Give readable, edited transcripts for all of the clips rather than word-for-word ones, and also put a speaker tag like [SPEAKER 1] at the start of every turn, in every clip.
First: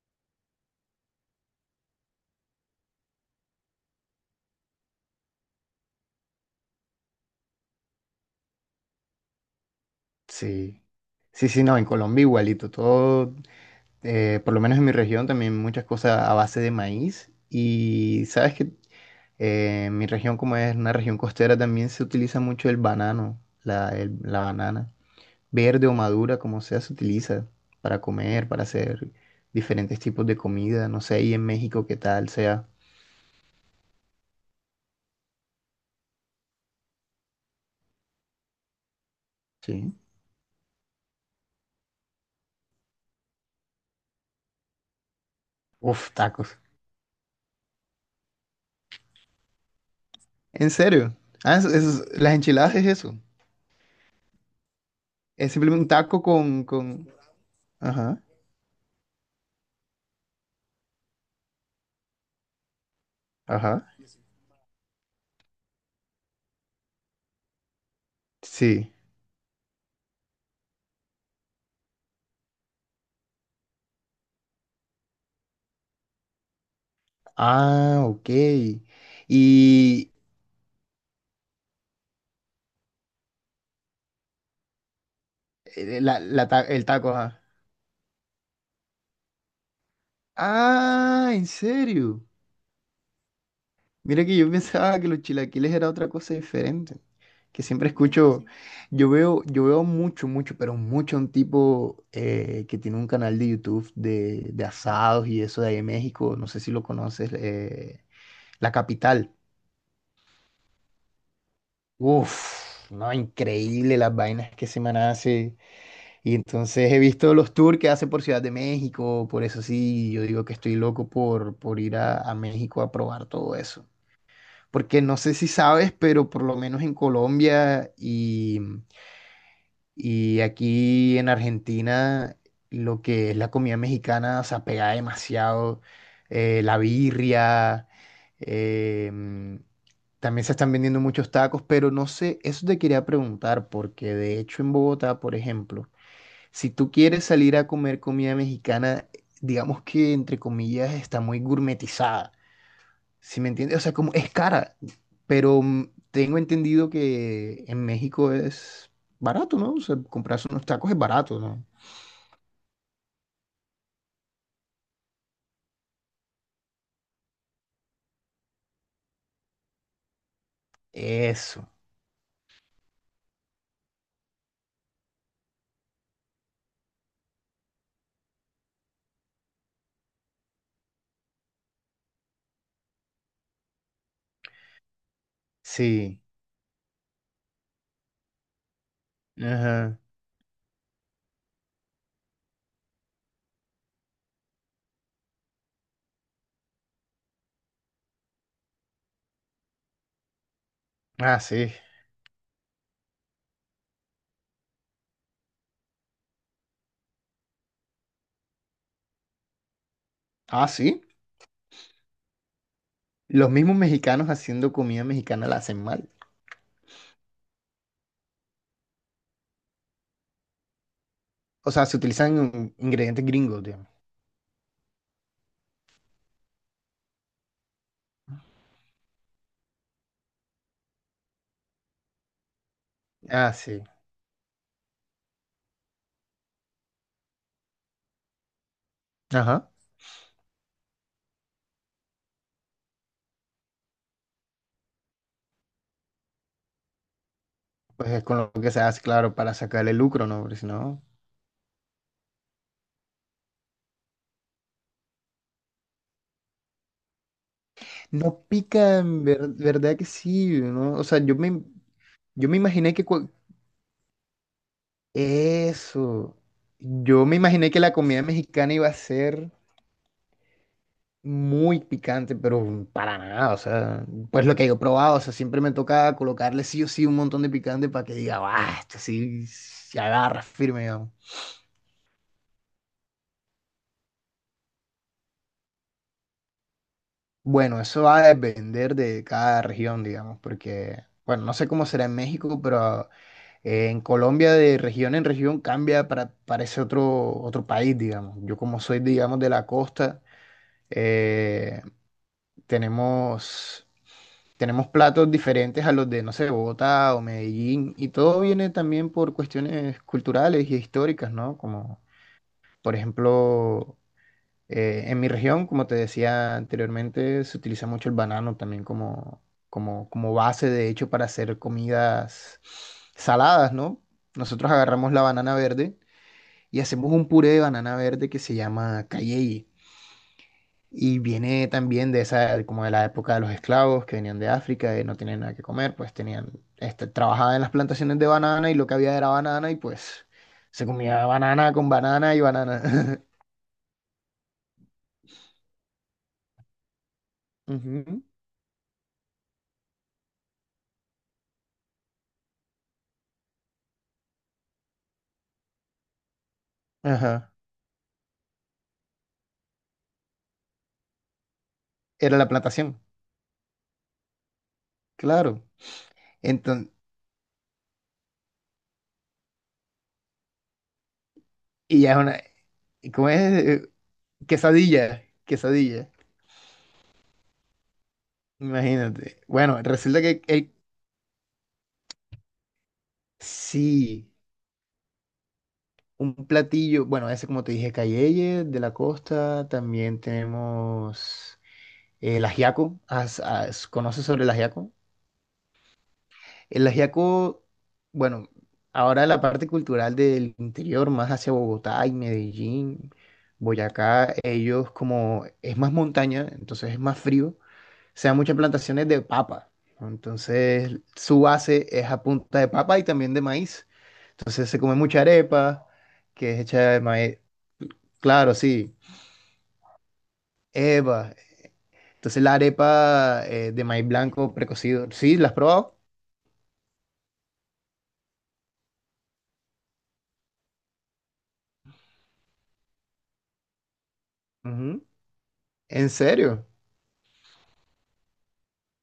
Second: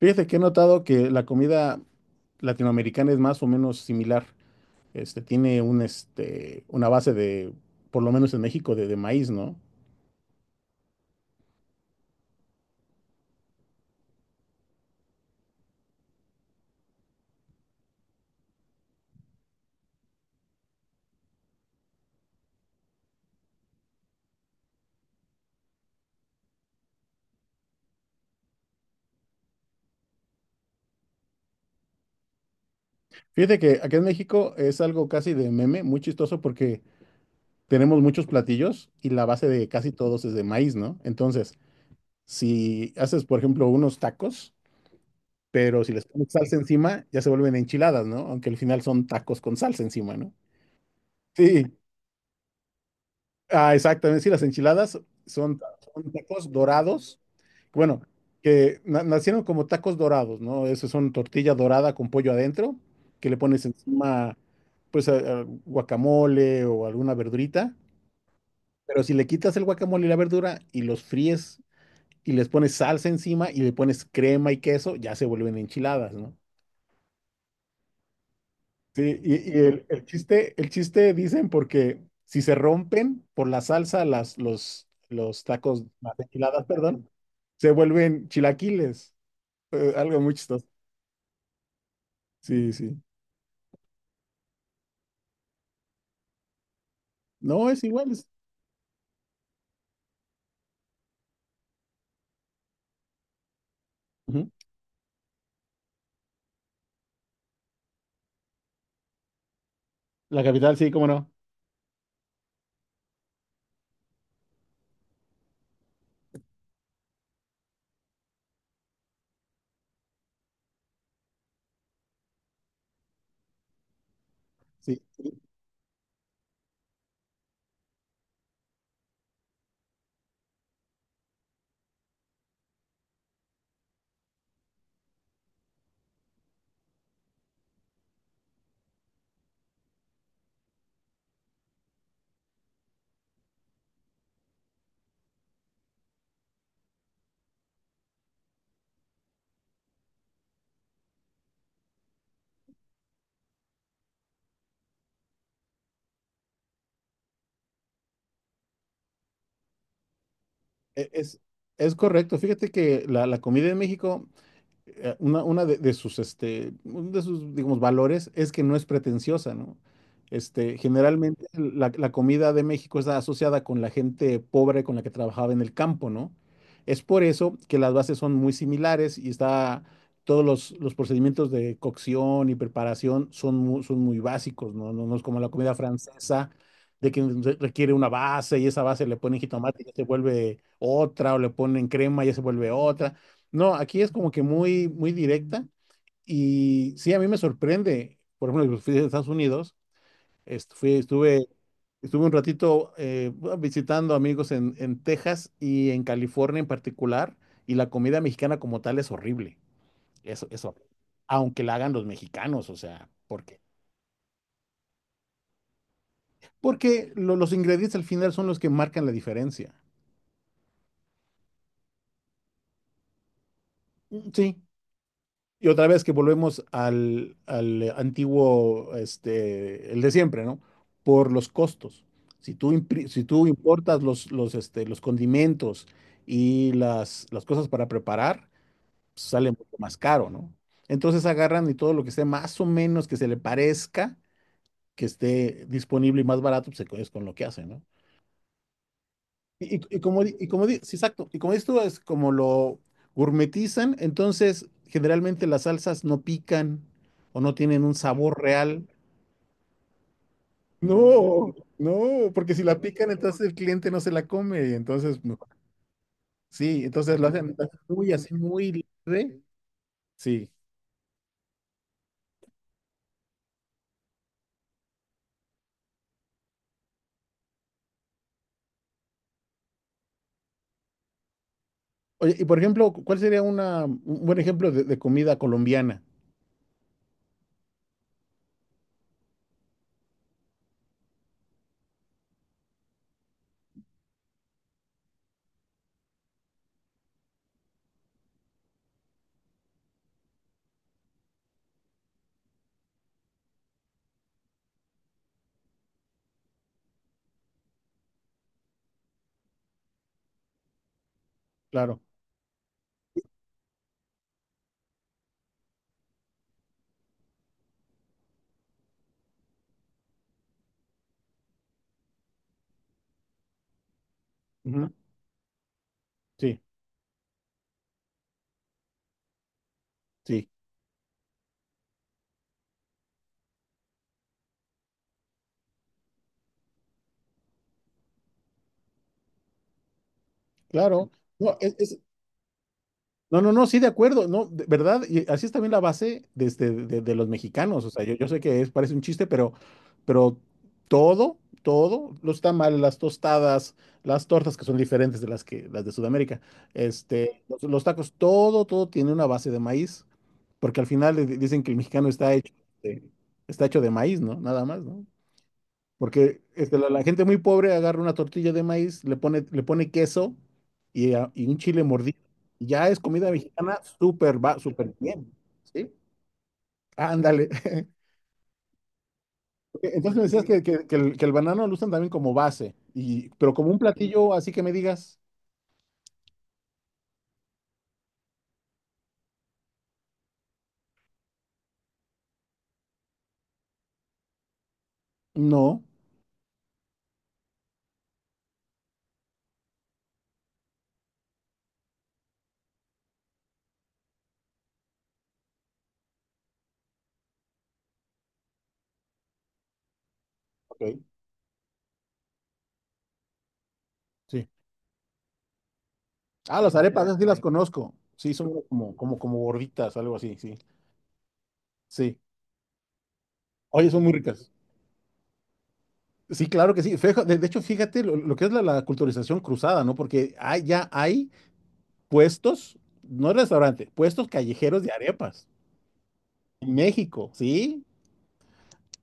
[SPEAKER 1] Fíjate que he notado que la comida latinoamericana es más o menos similar. Tiene una base de, por lo menos en México, de maíz, ¿no?
[SPEAKER 2] Sí, sí, sí, no, en Colombia igualito, todo, por lo menos en mi región también muchas cosas a base de maíz. Y sabes que, mi región como es una región costera también se utiliza mucho el banano, la banana, verde o madura, como sea, se utiliza para comer, para hacer diferentes tipos de comida, no sé, ¿y en México qué tal sea?
[SPEAKER 1] Fíjate que aquí en México es algo casi de meme, muy chistoso porque tenemos muchos platillos y la base de casi
[SPEAKER 2] Sí.
[SPEAKER 1] todos es de maíz, ¿no? Entonces, si haces, por ejemplo, unos tacos, pero si les
[SPEAKER 2] Uf,
[SPEAKER 1] pones salsa
[SPEAKER 2] tacos.
[SPEAKER 1] encima, ya se vuelven enchiladas, ¿no? Aunque al final son tacos con salsa encima, ¿no?
[SPEAKER 2] ¿En serio? Ah,
[SPEAKER 1] Sí,
[SPEAKER 2] las enchiladas es eso,
[SPEAKER 1] ah, exactamente, sí, las enchiladas
[SPEAKER 2] es
[SPEAKER 1] son,
[SPEAKER 2] simplemente un
[SPEAKER 1] son
[SPEAKER 2] taco
[SPEAKER 1] tacos
[SPEAKER 2] con.
[SPEAKER 1] dorados, bueno,
[SPEAKER 2] Ajá,
[SPEAKER 1] nacieron como tacos dorados, ¿no? Eso son tortilla dorada con pollo adentro, que le pones
[SPEAKER 2] ajá.
[SPEAKER 1] encima, pues, a guacamole o alguna verdurita,
[SPEAKER 2] Sí.
[SPEAKER 1] pero si le quitas el guacamole y la verdura y los fríes y les pones salsa encima y le pones crema y queso, ya se vuelven enchiladas, ¿no?
[SPEAKER 2] Ah, ok.
[SPEAKER 1] Sí, y
[SPEAKER 2] Y
[SPEAKER 1] el chiste dicen porque si se rompen por la salsa, los tacos, las enchiladas,
[SPEAKER 2] el
[SPEAKER 1] perdón,
[SPEAKER 2] taco, ajá.
[SPEAKER 1] se vuelven chilaquiles. Algo muy chistoso.
[SPEAKER 2] Ah, ¿en serio?
[SPEAKER 1] Sí, sí.
[SPEAKER 2] Mira que yo pensaba que los chilaquiles era otra cosa diferente. Que
[SPEAKER 1] No, es
[SPEAKER 2] siempre
[SPEAKER 1] igual.
[SPEAKER 2] escucho, yo veo mucho, mucho, pero mucho un tipo que tiene un canal de YouTube
[SPEAKER 1] Ujú.
[SPEAKER 2] de asados y eso de ahí en México. No sé si lo conoces. La Capital.
[SPEAKER 1] La capital, sí, cómo no.
[SPEAKER 2] Uf, no, increíble las vainas que se me hace. Y entonces he visto los tours que hace por Ciudad de México, por eso sí, yo digo que estoy loco por ir a México a probar todo eso. Porque
[SPEAKER 1] Sí,
[SPEAKER 2] no sé si sabes, pero por lo menos en Colombia y aquí en Argentina, lo que es la comida mexicana se apega demasiado. La birria, em, también se están vendiendo muchos tacos, pero no sé, eso te quería preguntar, porque de hecho en Bogotá, por ejemplo, si tú quieres salir a comer comida mexicana, digamos que entre comillas está muy gourmetizada. ¿Sí me entiendes? O sea, como es cara, pero tengo entendido que en México es barato, ¿no? O sea, comprarse unos tacos es
[SPEAKER 1] e-
[SPEAKER 2] barato,
[SPEAKER 1] es,
[SPEAKER 2] ¿no?
[SPEAKER 1] es correcto. Fíjate que la comida en México una uno de sus, digamos, valores es que no es pretenciosa, ¿no? Generalmente
[SPEAKER 2] Eso,
[SPEAKER 1] la comida de México está asociada con la gente pobre con la que trabajaba en el campo, ¿no? Es por eso que las bases son muy similares y está, todos los procedimientos de cocción y preparación son muy básicos, ¿no? No, no es como la comida
[SPEAKER 2] sí.
[SPEAKER 1] francesa, de que requiere una base y esa base le ponen jitomate y ya
[SPEAKER 2] Ajá.
[SPEAKER 1] se vuelve otra, o le ponen crema y ya se vuelve otra. No, aquí es como que muy, muy directa y sí, a mí me sorprende. Por ejemplo, fui a Estados Unidos,
[SPEAKER 2] Ah,
[SPEAKER 1] estuve,
[SPEAKER 2] sí.
[SPEAKER 1] estuve un ratito bueno, visitando amigos en Texas y en California en particular, y la comida mexicana como tal es horrible. Eso,
[SPEAKER 2] Ah,
[SPEAKER 1] eso,
[SPEAKER 2] sí.
[SPEAKER 1] aunque la hagan los mexicanos, o sea, ¿por
[SPEAKER 2] Los
[SPEAKER 1] qué?
[SPEAKER 2] mismos mexicanos haciendo comida mexicana la hacen mal.
[SPEAKER 1] Porque los ingredientes al final son los que marcan la diferencia.
[SPEAKER 2] O sea, se utilizan ingredientes gringos, digamos.
[SPEAKER 1] Sí, y otra vez que volvemos al antiguo, este, el de siempre, ¿no? Por los costos. Si tú, si tú
[SPEAKER 2] Ah, sí.
[SPEAKER 1] importas los condimentos y las cosas para preparar, pues, sale
[SPEAKER 2] Ajá.
[SPEAKER 1] mucho más caro, ¿no? Entonces agarran y todo lo que esté más o menos que se le parezca, que esté disponible y más barato, pues es con lo que hacen, ¿no?
[SPEAKER 2] Pues es con lo que se hace, claro, para sacarle lucro, ¿no? Porque si
[SPEAKER 1] Sí,
[SPEAKER 2] no.
[SPEAKER 1] exacto, y como dices tú, es como lo gourmetizan, entonces generalmente las salsas no pican o no tienen un sabor
[SPEAKER 2] No
[SPEAKER 1] real.
[SPEAKER 2] pica, verdad que sí, ¿no? O sea,
[SPEAKER 1] No, no,
[SPEAKER 2] yo
[SPEAKER 1] porque
[SPEAKER 2] me
[SPEAKER 1] si la
[SPEAKER 2] imaginé que...
[SPEAKER 1] pican,
[SPEAKER 2] cua-
[SPEAKER 1] entonces el cliente no se la come, y entonces, no.
[SPEAKER 2] Eso.
[SPEAKER 1] Sí, entonces
[SPEAKER 2] Yo me
[SPEAKER 1] lo
[SPEAKER 2] imaginé
[SPEAKER 1] hacen
[SPEAKER 2] que la
[SPEAKER 1] muy
[SPEAKER 2] comida
[SPEAKER 1] así, muy
[SPEAKER 2] mexicana iba a
[SPEAKER 1] leve.
[SPEAKER 2] ser
[SPEAKER 1] Sí.
[SPEAKER 2] muy picante, pero para nada, o sea, pues lo que yo he probado, o sea, siempre me toca colocarle sí o sí un montón de picante para que diga, ah, esto sí se agarra firme, digamos.
[SPEAKER 1] Oye, y por ejemplo, ¿cuál sería un buen ejemplo de comida colombiana?
[SPEAKER 2] Bueno, eso va a depender de cada región, digamos, porque, bueno, no sé cómo será en México, pero en Colombia, de región en región, cambia para ese otro país, digamos. Yo como soy, digamos, de la costa, eh, tenemos, tenemos platos diferentes a los de, no sé, Bogotá o Medellín, y todo viene también por cuestiones culturales y históricas, ¿no?
[SPEAKER 1] Claro.
[SPEAKER 2] Como, por ejemplo... en mi región, como te decía anteriormente, se utiliza mucho el banano también como base, de hecho, para hacer comidas saladas, ¿no? Nosotros
[SPEAKER 1] Ujú.
[SPEAKER 2] agarramos la banana verde
[SPEAKER 1] Sí,
[SPEAKER 2] y hacemos un puré de banana verde que se llama cayeye.
[SPEAKER 1] sí,
[SPEAKER 2] Y viene también de esa, como de la época de los esclavos que venían de África y no tenían nada que comer, pues tenían, este, trabajaban en las plantaciones de banana y lo que había era banana y pues se
[SPEAKER 1] claro.
[SPEAKER 2] comía
[SPEAKER 1] No,
[SPEAKER 2] banana
[SPEAKER 1] es,
[SPEAKER 2] con
[SPEAKER 1] es-
[SPEAKER 2] banana y banana.
[SPEAKER 1] No, no, no, sí, de acuerdo, no, de verdad, y así es también la base de, de los mexicanos, o sea, yo,
[SPEAKER 2] Ujú.
[SPEAKER 1] yo sé que es, parece un chiste, pero todo, todo, los tamales, las tostadas, las tortas que son diferentes de las de Sudamérica, este,
[SPEAKER 2] Ajá,
[SPEAKER 1] los tacos, todo, todo tiene una base de maíz, porque al final dicen que el mexicano
[SPEAKER 2] era la plantación.
[SPEAKER 1] de, está hecho de maíz, ¿no? Nada más, ¿no?
[SPEAKER 2] Claro.
[SPEAKER 1] Porque este,
[SPEAKER 2] Entonces,
[SPEAKER 1] la gente muy pobre agarra una tortilla de maíz, le pone queso y un chile
[SPEAKER 2] y ya es
[SPEAKER 1] mordido.
[SPEAKER 2] una,
[SPEAKER 1] Ya es
[SPEAKER 2] ¿cómo
[SPEAKER 1] comida
[SPEAKER 2] es?
[SPEAKER 1] mexicana súper, va súper
[SPEAKER 2] Quesadilla,
[SPEAKER 1] bien. ¿Sí?
[SPEAKER 2] quesadilla,
[SPEAKER 1] Ándale.
[SPEAKER 2] imagínate. Bueno,
[SPEAKER 1] Entonces
[SPEAKER 2] resulta
[SPEAKER 1] me
[SPEAKER 2] que
[SPEAKER 1] decías que,
[SPEAKER 2] él,
[SPEAKER 1] que el banano lo usan también como base, y, pero como un
[SPEAKER 2] sí,
[SPEAKER 1] platillo, así que me digas,
[SPEAKER 2] un platillo, bueno, ese como te dije, cayeye de la costa, también tenemos el ajiaco. ¿Conoces sobre el ajiaco?
[SPEAKER 1] no.
[SPEAKER 2] El ajiaco, bueno, ahora la parte cultural del interior, más hacia Bogotá y Medellín, Boyacá, ellos como es más montaña, entonces es más frío. O sea, muchas plantaciones de papa.
[SPEAKER 1] Ok,
[SPEAKER 2] Entonces, su base es a punta de papa y también de maíz.
[SPEAKER 1] sí.
[SPEAKER 2] Entonces, se come mucha arepa, que
[SPEAKER 1] Ah,
[SPEAKER 2] es
[SPEAKER 1] las
[SPEAKER 2] hecha de
[SPEAKER 1] arepas, esas sí
[SPEAKER 2] maíz.
[SPEAKER 1] las conozco. Sí,
[SPEAKER 2] Claro,
[SPEAKER 1] son
[SPEAKER 2] sí.
[SPEAKER 1] como, como gorditas, algo así, sí.
[SPEAKER 2] Eva.
[SPEAKER 1] Sí.
[SPEAKER 2] Entonces, la arepa de
[SPEAKER 1] Oye, son
[SPEAKER 2] maíz
[SPEAKER 1] muy ricas.
[SPEAKER 2] blanco precocido. Sí, ¿la has probado?
[SPEAKER 1] Sí, claro que sí. De hecho, fíjate lo que es la culturización cruzada, ¿no? Porque ya hay puestos, no restaurante, puestos callejeros de
[SPEAKER 2] Ujú.
[SPEAKER 1] arepas.
[SPEAKER 2] ¿En serio?
[SPEAKER 1] En México, ¿sí?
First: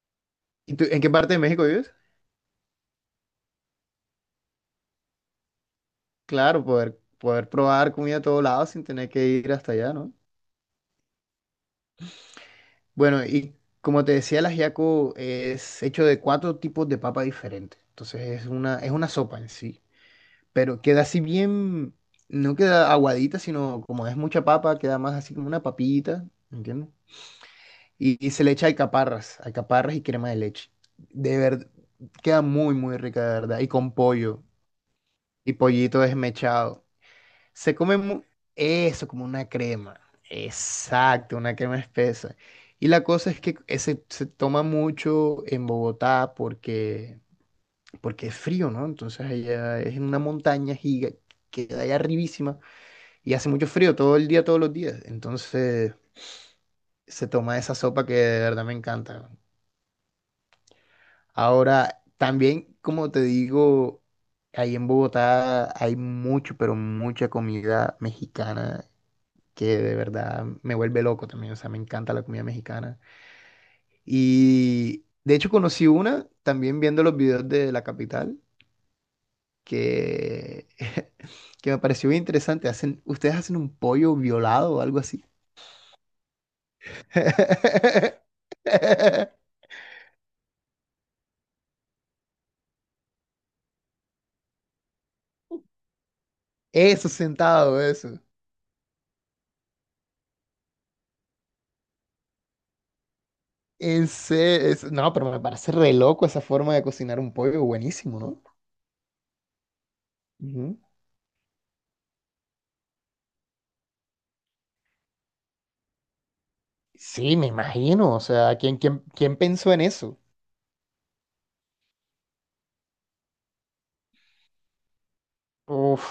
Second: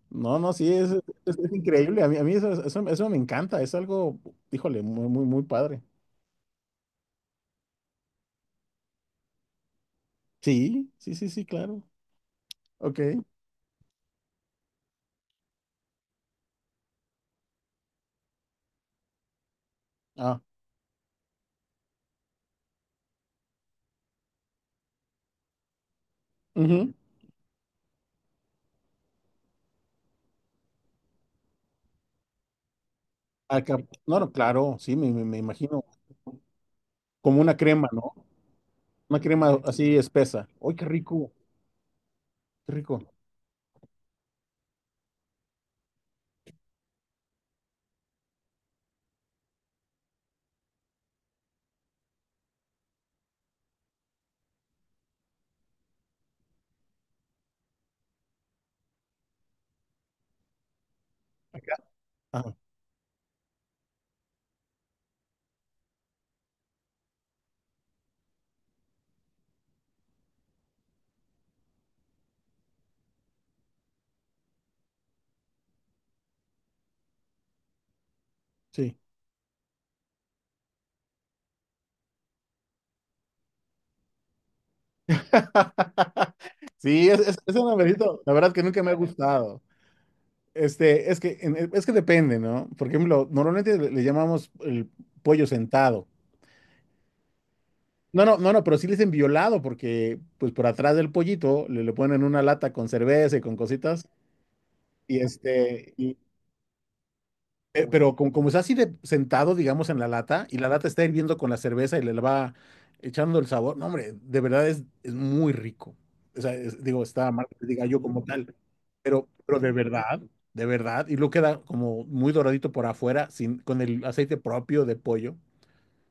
[SPEAKER 1] No, no, sí,
[SPEAKER 2] ¿Y tú, en qué parte de
[SPEAKER 1] es
[SPEAKER 2] México vives?
[SPEAKER 1] increíble. A mí, eso me encanta. Es algo, híjole, muy, muy, muy padre.
[SPEAKER 2] Claro, poder probar comida a todos lados sin tener que ir hasta allá, ¿no?
[SPEAKER 1] Sí, sí, sí, sí, claro. Ok.
[SPEAKER 2] Bueno, y como te decía, el ajiaco es hecho de cuatro tipos de papa diferentes. Entonces es una sopa en sí.
[SPEAKER 1] Ah,
[SPEAKER 2] Pero queda así bien, no queda aguadita, sino como es mucha papa, queda más así como una papita, ¿entiendes?
[SPEAKER 1] ujú.
[SPEAKER 2] Y se le echa alcaparras y crema de leche. De verdad, queda muy, muy rica, de verdad. Y
[SPEAKER 1] Acá,
[SPEAKER 2] con
[SPEAKER 1] no, no,
[SPEAKER 2] pollo,
[SPEAKER 1] claro, sí, me
[SPEAKER 2] y
[SPEAKER 1] imagino.
[SPEAKER 2] pollito desmechado.
[SPEAKER 1] Como una
[SPEAKER 2] Se
[SPEAKER 1] crema,
[SPEAKER 2] come
[SPEAKER 1] ¿no?
[SPEAKER 2] mu- eso
[SPEAKER 1] Una
[SPEAKER 2] como una
[SPEAKER 1] crema así
[SPEAKER 2] crema,
[SPEAKER 1] espesa. ¡Ay, qué rico!
[SPEAKER 2] exacto, una crema espesa.
[SPEAKER 1] ¡Qué
[SPEAKER 2] Y
[SPEAKER 1] rico!
[SPEAKER 2] la cosa es que ese se toma mucho en Bogotá porque, porque es frío, ¿no? Entonces allá es en una montaña giga, queda allá arribísima. Y hace mucho frío todo el día, todos los días. Entonces se toma esa sopa que de verdad me encanta.
[SPEAKER 1] Acá.
[SPEAKER 2] Ahora,
[SPEAKER 1] Ah,
[SPEAKER 2] también, como te digo, ahí en Bogotá hay mucho, pero mucha comida mexicana que de verdad me vuelve loco también. O sea, me encanta la comida mexicana. Y de hecho conocí una también viendo los videos de la capital
[SPEAKER 1] sí.
[SPEAKER 2] que, que me pareció bien interesante. Hacen, ustedes hacen un pollo violado o algo así.
[SPEAKER 1] Sí, es un amarillito. La verdad que nunca me ha gustado. Es que, es que depende, ¿no? Por ejemplo, normalmente le llamamos el pollo sentado.
[SPEAKER 2] Eso sentado, eso.
[SPEAKER 1] No, no, no, no, pero sí le dicen violado porque, pues, por atrás del pollito le ponen una lata con cerveza y con cositas
[SPEAKER 2] No,
[SPEAKER 1] y
[SPEAKER 2] pero me parece re
[SPEAKER 1] este, y,
[SPEAKER 2] loco esa forma de cocinar un pollo,
[SPEAKER 1] eh, pero
[SPEAKER 2] buenísimo,
[SPEAKER 1] como,
[SPEAKER 2] ¿no?
[SPEAKER 1] como está así de sentado, digamos, en la lata, y la
[SPEAKER 2] Ujú.
[SPEAKER 1] lata está hirviendo con la cerveza y le va echando el sabor, no, hombre, de verdad es muy rico. O sea, digo, está
[SPEAKER 2] Sí, me
[SPEAKER 1] marca de gallo
[SPEAKER 2] imagino, o
[SPEAKER 1] como tal,
[SPEAKER 2] sea, ¿quién, quién, quién
[SPEAKER 1] pero
[SPEAKER 2] pensó en eso?
[SPEAKER 1] de verdad, y luego queda como muy doradito por afuera, sin, con el aceite propio de pollo.
[SPEAKER 2] Uf,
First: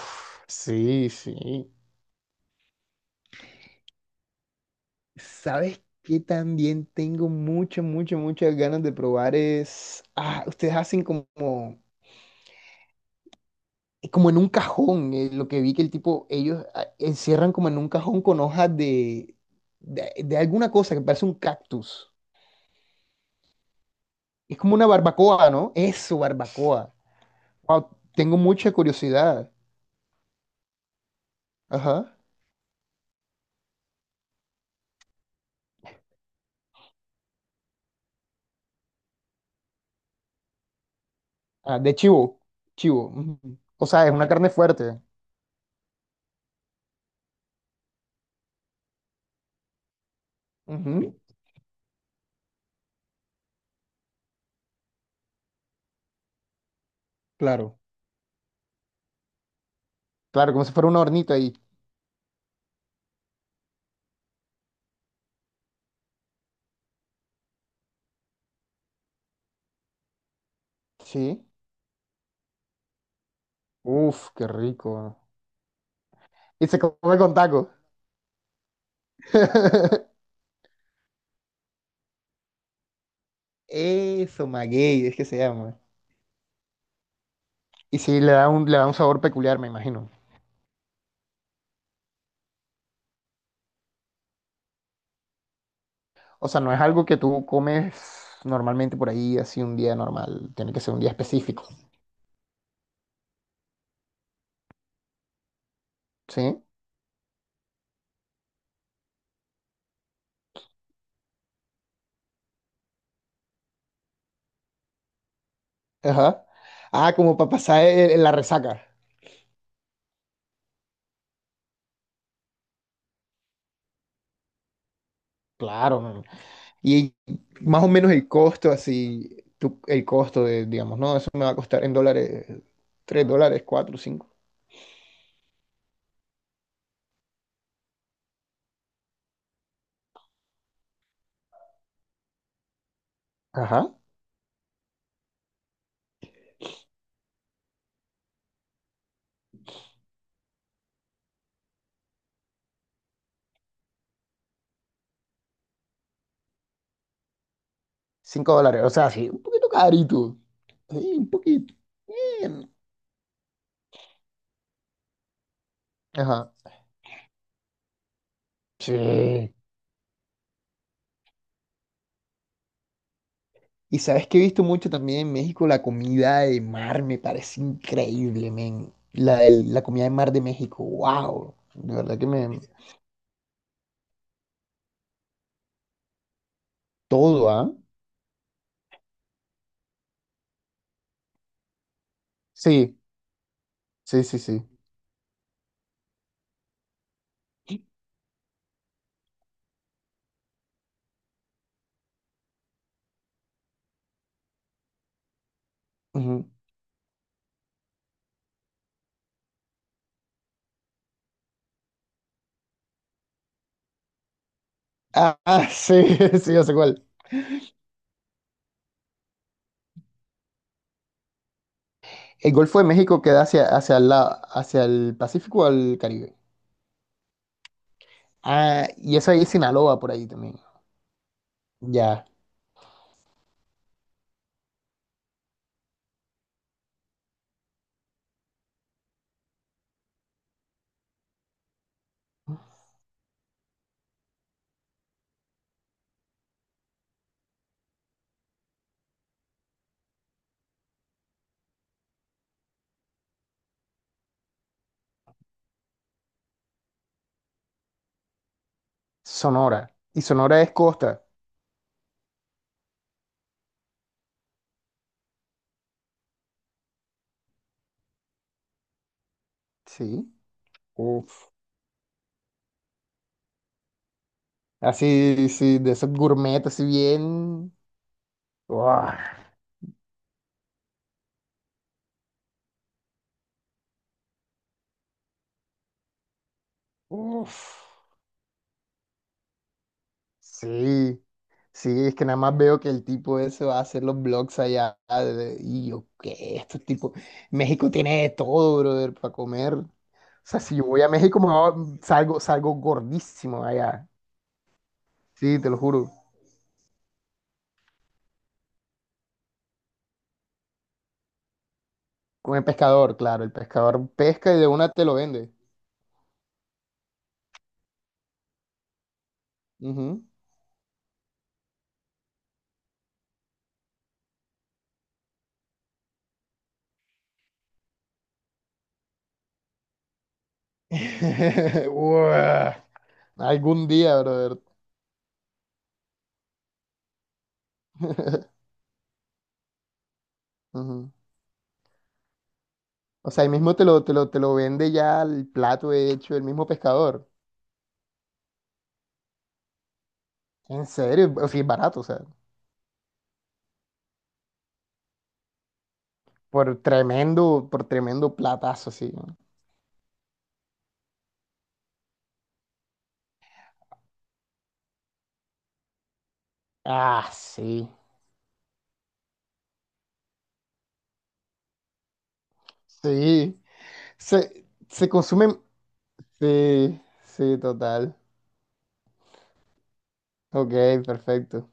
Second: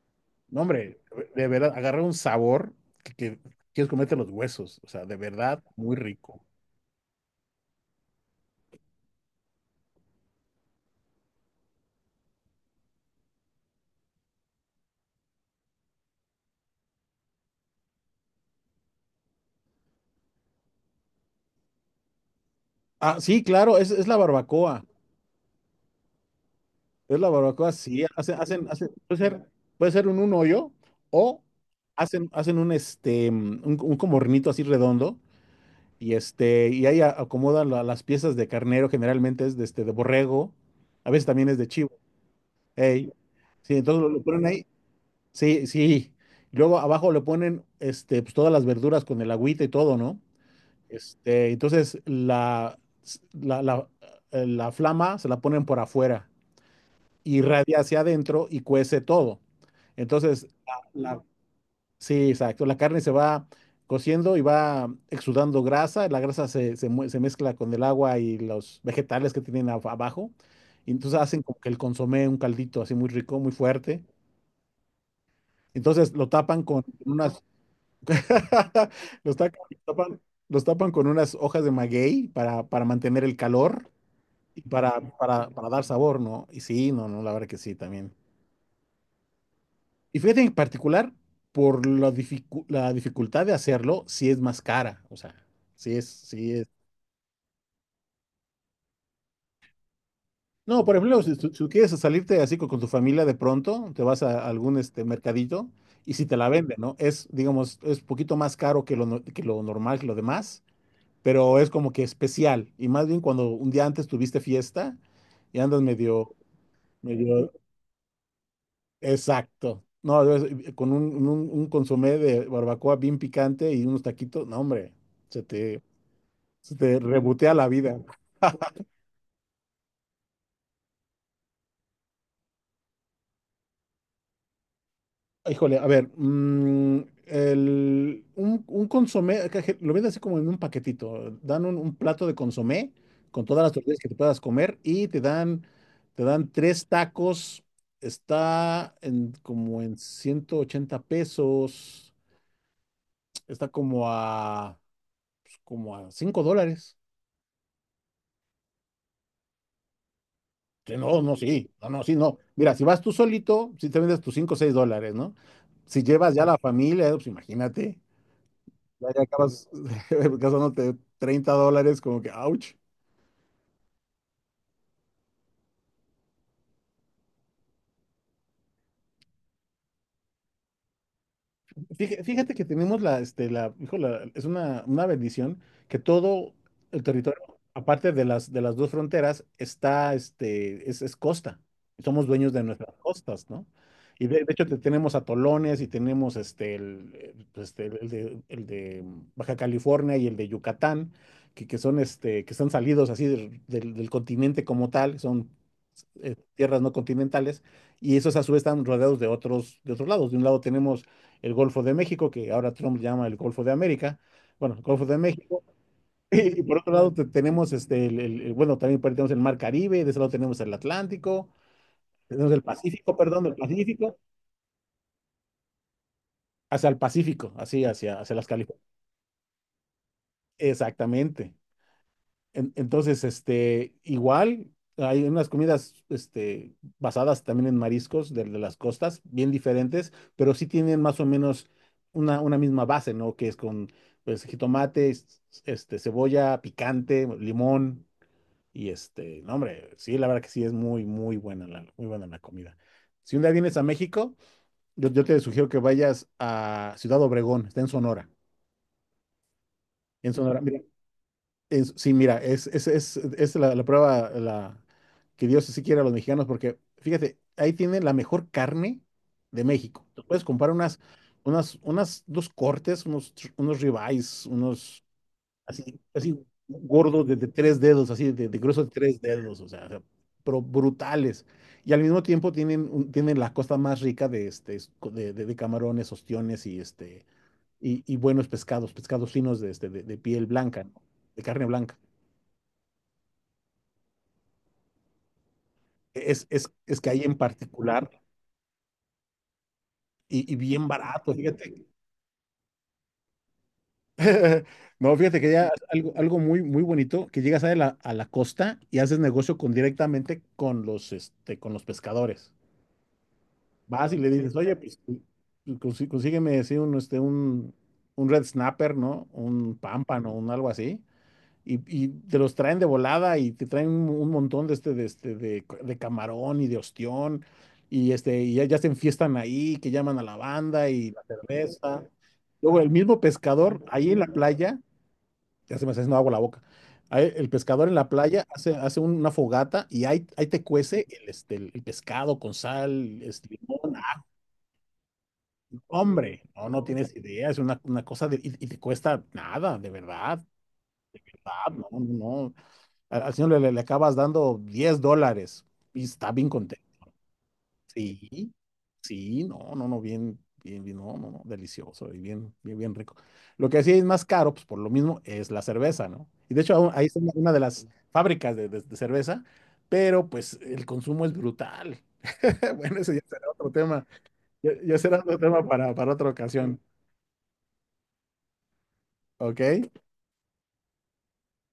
[SPEAKER 1] No,
[SPEAKER 2] sí,
[SPEAKER 1] hombre,
[SPEAKER 2] sí.
[SPEAKER 1] de verdad, agarra un sabor que quieres comerte los huesos, o sea, de verdad,
[SPEAKER 2] ¿Sabes
[SPEAKER 1] muy
[SPEAKER 2] qué
[SPEAKER 1] rico.
[SPEAKER 2] también tengo muchas ganas de probar? Ah, ustedes hacen como, como en un cajón, lo que vi que el tipo, ellos ah, encierran como en un cajón con hojas de alguna cosa que parece un cactus.
[SPEAKER 1] Ah, sí, claro, es la
[SPEAKER 2] Es como
[SPEAKER 1] barbacoa.
[SPEAKER 2] una barbacoa, ¿no? Eso, barbacoa.
[SPEAKER 1] Es la barbacoa,
[SPEAKER 2] Wow,
[SPEAKER 1] sí,
[SPEAKER 2] tengo mucha curiosidad.
[SPEAKER 1] puede ser un hoyo o
[SPEAKER 2] Ajá.
[SPEAKER 1] hacen, hacen un un como hornito así redondo y este, y ahí acomodan las piezas de carnero, generalmente es de este, de borrego, a veces también es de
[SPEAKER 2] Ah,
[SPEAKER 1] chivo.
[SPEAKER 2] de chivo. Chivo.
[SPEAKER 1] Ey,
[SPEAKER 2] Ujú.
[SPEAKER 1] sí,
[SPEAKER 2] O
[SPEAKER 1] entonces
[SPEAKER 2] sea, es
[SPEAKER 1] lo
[SPEAKER 2] una
[SPEAKER 1] ponen
[SPEAKER 2] carne
[SPEAKER 1] ahí,
[SPEAKER 2] fuerte.
[SPEAKER 1] sí, sí. Y luego abajo le ponen este, pues, todas las verduras con el agüita y todo, ¿no?
[SPEAKER 2] Ujú,
[SPEAKER 1] Este, entonces la, la, la flama se la ponen por afuera, irradia
[SPEAKER 2] claro.
[SPEAKER 1] hacia adentro y cuece todo. Entonces,
[SPEAKER 2] Claro, como si fuera un
[SPEAKER 1] la- la-
[SPEAKER 2] hornito ahí.
[SPEAKER 1] sí, exacto, la carne se va cociendo y va exudando grasa, la grasa se mezcla con el agua y los vegetales que tienen abajo, y entonces hacen
[SPEAKER 2] Sí.
[SPEAKER 1] como que el consomé, un caldito así muy rico, muy fuerte.
[SPEAKER 2] Uf, qué rico.
[SPEAKER 1] Entonces lo tapan
[SPEAKER 2] Y se
[SPEAKER 1] con
[SPEAKER 2] come con
[SPEAKER 1] unas,
[SPEAKER 2] taco.
[SPEAKER 1] los tapan, tapan- los tapan con unas hojas de maguey para mantener el calor
[SPEAKER 2] Eso,
[SPEAKER 1] y
[SPEAKER 2] maguey, es que se
[SPEAKER 1] para
[SPEAKER 2] llama.
[SPEAKER 1] dar sabor, ¿no? Y sí, no, no, la verdad que sí,
[SPEAKER 2] Y
[SPEAKER 1] también.
[SPEAKER 2] sí, le da un sabor peculiar, me imagino.
[SPEAKER 1] Y fíjate en particular, por la dificultad de hacerlo, si es más cara. O sea, si es,
[SPEAKER 2] O
[SPEAKER 1] si
[SPEAKER 2] sea,
[SPEAKER 1] es.
[SPEAKER 2] no es algo que tú comes normalmente por ahí, así un día normal. Tiene que
[SPEAKER 1] No,
[SPEAKER 2] ser
[SPEAKER 1] por
[SPEAKER 2] un día
[SPEAKER 1] ejemplo, si
[SPEAKER 2] específico.
[SPEAKER 1] tú quieres salirte así con tu familia de pronto, te vas a algún este mercadito y si te la
[SPEAKER 2] ¿Sí?
[SPEAKER 1] venden, ¿no? Es, digamos, es un poquito más caro que lo, no- que lo normal, que lo demás, pero es como que especial. Y más bien cuando un día antes tuviste fiesta y andas medio,
[SPEAKER 2] Ajá. Ah, como para
[SPEAKER 1] medio
[SPEAKER 2] pasar la resaca.
[SPEAKER 1] exacto. No, debes- Con un consomé de barbacoa bien picante y unos taquitos, no, hombre, se te,
[SPEAKER 2] Claro, men.
[SPEAKER 1] se te
[SPEAKER 2] Y
[SPEAKER 1] rebotea la
[SPEAKER 2] más o
[SPEAKER 1] vida.
[SPEAKER 2] menos el costo, así, el costo de, digamos, no, eso me va a costar en dólares, $3, cuatro cinco.
[SPEAKER 1] Híjole, a ver, un consomé, acá lo venden así como en un paquetito. Dan un plato de consomé con todas las
[SPEAKER 2] Ajá.
[SPEAKER 1] tortillas que te puedas comer y te dan tres tacos. Está en, como en 180 pesos. Está como a, pues, como a $5.
[SPEAKER 2] $5, o sea, sí. Un poquito carito.
[SPEAKER 1] Que
[SPEAKER 2] Sí,
[SPEAKER 1] no,
[SPEAKER 2] un
[SPEAKER 1] no, sí,
[SPEAKER 2] poquito.
[SPEAKER 1] no, no, sí, no.
[SPEAKER 2] Bien.
[SPEAKER 1] Mira, si vas tú solito, si te vendes tus $5 o $6, ¿no? Si llevas ya
[SPEAKER 2] Ajá.
[SPEAKER 1] la familia, pues imagínate, ya, ya
[SPEAKER 2] Sí.
[SPEAKER 1] acabas gastándote $30, como que, ouch.
[SPEAKER 2] Y sabes que he visto mucho también en México la comida de mar, me parece increíble, men. La comida de mar de México, wow. De verdad que
[SPEAKER 1] Fíjate
[SPEAKER 2] me...
[SPEAKER 1] que tenemos la, este, la, hijo, la- es una bendición que todo el territorio,
[SPEAKER 2] Todo, ¿ah?
[SPEAKER 1] aparte de de las dos fronteras, es costa. Somos dueños de nuestras
[SPEAKER 2] Sí,
[SPEAKER 1] costas, ¿no?
[SPEAKER 2] sí,
[SPEAKER 1] Y
[SPEAKER 2] sí,
[SPEAKER 1] de
[SPEAKER 2] sí.
[SPEAKER 1] hecho tenemos atolones y tenemos el de Baja California y el de Yucatán, que son, este, que están salidos así del continente como tal, son
[SPEAKER 2] Ujú.
[SPEAKER 1] tierras no continentales, y esos a su vez están rodeados de otros lados. De un lado tenemos el Golfo de México, que ahora Trump llama el Golfo de América, bueno, el Golfo de
[SPEAKER 2] Ah,
[SPEAKER 1] México,
[SPEAKER 2] ah, sí, sí,
[SPEAKER 1] y,
[SPEAKER 2] ya sé
[SPEAKER 1] por otro
[SPEAKER 2] cuál.
[SPEAKER 1] lado tenemos, este, bueno, también por ahí tenemos el Mar Caribe, de ese lado tenemos el Atlántico,
[SPEAKER 2] ¿El
[SPEAKER 1] tenemos el
[SPEAKER 2] Golfo de
[SPEAKER 1] Pacífico,
[SPEAKER 2] México queda
[SPEAKER 1] perdón, el
[SPEAKER 2] hacia, hacia
[SPEAKER 1] Pacífico,
[SPEAKER 2] hacia el Pacífico o al Caribe?
[SPEAKER 1] hacia el Pacífico, así, hacia, hacia las Californias.
[SPEAKER 2] Ah, y eso ahí es Sinaloa por ahí también.
[SPEAKER 1] Exactamente.
[SPEAKER 2] Ya,
[SPEAKER 1] Entonces, este, igual hay unas comidas, este, basadas también en mariscos de las costas, bien diferentes, pero sí tienen más o menos una misma base, ¿no? Que es con, pues, jitomate, este, cebolla, picante, limón y este, no, hombre, sí, la verdad que sí es muy, muy buena muy buena la comida. Si un día vienes a México, yo te sugiero que vayas a Ciudad Obregón, está en Sonora.
[SPEAKER 2] Sonora. Y
[SPEAKER 1] En Sonora,
[SPEAKER 2] Sonora es
[SPEAKER 1] mira,
[SPEAKER 2] costa.
[SPEAKER 1] sí, mira, es la prueba que Dios sí quiere a los mexicanos, porque fíjate, ahí tienen la mejor carne de México. Tú
[SPEAKER 2] Sí.
[SPEAKER 1] puedes comprar
[SPEAKER 2] Uf.
[SPEAKER 1] unas, dos cortes, unos, unos ribeyes, unos
[SPEAKER 2] Así, sí, de
[SPEAKER 1] así,
[SPEAKER 2] esos
[SPEAKER 1] así
[SPEAKER 2] gourmet, así
[SPEAKER 1] gordos de
[SPEAKER 2] bien.
[SPEAKER 1] 3 dedos, así de grueso de
[SPEAKER 2] Uah.
[SPEAKER 1] 3 dedos, o sea, pero brutales. Y al mismo tiempo tienen, tienen la costa más rica de, de camarones, ostiones y, este,
[SPEAKER 2] Uf.
[SPEAKER 1] y buenos pescados, pescados finos de, de piel blanca, ¿no?
[SPEAKER 2] Sí.
[SPEAKER 1] De carne
[SPEAKER 2] Sí,
[SPEAKER 1] blanca.
[SPEAKER 2] es que nada más veo que el tipo ese va a hacer los blogs allá. Y yo, ¿qué? Estos
[SPEAKER 1] Es que
[SPEAKER 2] tipos.
[SPEAKER 1] hay en
[SPEAKER 2] México
[SPEAKER 1] particular
[SPEAKER 2] tiene de todo, brother, para comer. O
[SPEAKER 1] y
[SPEAKER 2] sea, si yo
[SPEAKER 1] bien
[SPEAKER 2] voy a
[SPEAKER 1] barato,
[SPEAKER 2] México,
[SPEAKER 1] fíjate.
[SPEAKER 2] salgo gordísimo allá.
[SPEAKER 1] No, fíjate que
[SPEAKER 2] Sí,
[SPEAKER 1] ya
[SPEAKER 2] te lo
[SPEAKER 1] algo,
[SPEAKER 2] juro.
[SPEAKER 1] algo muy, muy bonito, que llegas a a la costa y haces negocio con, directamente con con los pescadores.
[SPEAKER 2] Con el pescador, claro. El pescador
[SPEAKER 1] Vas y le
[SPEAKER 2] pesca
[SPEAKER 1] dices,
[SPEAKER 2] y de
[SPEAKER 1] oye,
[SPEAKER 2] una
[SPEAKER 1] pues
[SPEAKER 2] te lo vende.
[SPEAKER 1] consígueme sí, un red snapper, ¿no? Un
[SPEAKER 2] Ujú.
[SPEAKER 1] pámpano, un algo así. Y, y te los traen de volada y te traen un montón de camarón y de ostión, y este, y ya, ya se enfiestan ahí, que llaman a la banda y la cerveza.
[SPEAKER 2] Uah,
[SPEAKER 1] Luego el mismo pescador
[SPEAKER 2] algún
[SPEAKER 1] ahí en
[SPEAKER 2] día,
[SPEAKER 1] la
[SPEAKER 2] brother.
[SPEAKER 1] playa, ya se me está haciendo agua la boca. Ahí el pescador en la playa hace, hace una fogata y ahí, ahí te cuece
[SPEAKER 2] Ujú.
[SPEAKER 1] el, el pescado con sal,
[SPEAKER 2] O sea, ahí
[SPEAKER 1] este,
[SPEAKER 2] mismo te
[SPEAKER 1] limón.
[SPEAKER 2] lo, te
[SPEAKER 1] ¡Ah,
[SPEAKER 2] lo, te lo vende ya el plato hecho,
[SPEAKER 1] hombre,
[SPEAKER 2] el mismo
[SPEAKER 1] no, no tienes
[SPEAKER 2] pescador.
[SPEAKER 1] idea, es una cosa de- y te cuesta nada,
[SPEAKER 2] En
[SPEAKER 1] de
[SPEAKER 2] serio, o sea, es
[SPEAKER 1] verdad, no,
[SPEAKER 2] barato, o sea,
[SPEAKER 1] no, no. Al señor le acabas dando $10 y está bien contento.
[SPEAKER 2] por tremendo
[SPEAKER 1] Sí,
[SPEAKER 2] platazo, sí. ¿No?
[SPEAKER 1] sí, no, no, no, bien, bien, bien, no, no, no, delicioso y bien, bien, bien rico. Lo que sí es más caro, pues por lo mismo, es la cerveza, ¿no? Y de hecho, ahí está
[SPEAKER 2] Ah,
[SPEAKER 1] una de las
[SPEAKER 2] sí,
[SPEAKER 1] fábricas de cerveza, pero pues el consumo es brutal. Bueno, ese ya será
[SPEAKER 2] sí.
[SPEAKER 1] otro tema,
[SPEAKER 2] Se,
[SPEAKER 1] ya, ya
[SPEAKER 2] se
[SPEAKER 1] será otro
[SPEAKER 2] consumen,
[SPEAKER 1] tema para otra ocasión,
[SPEAKER 2] sí, sí, total.
[SPEAKER 1] ¿ok?
[SPEAKER 2] Ok, perfecto.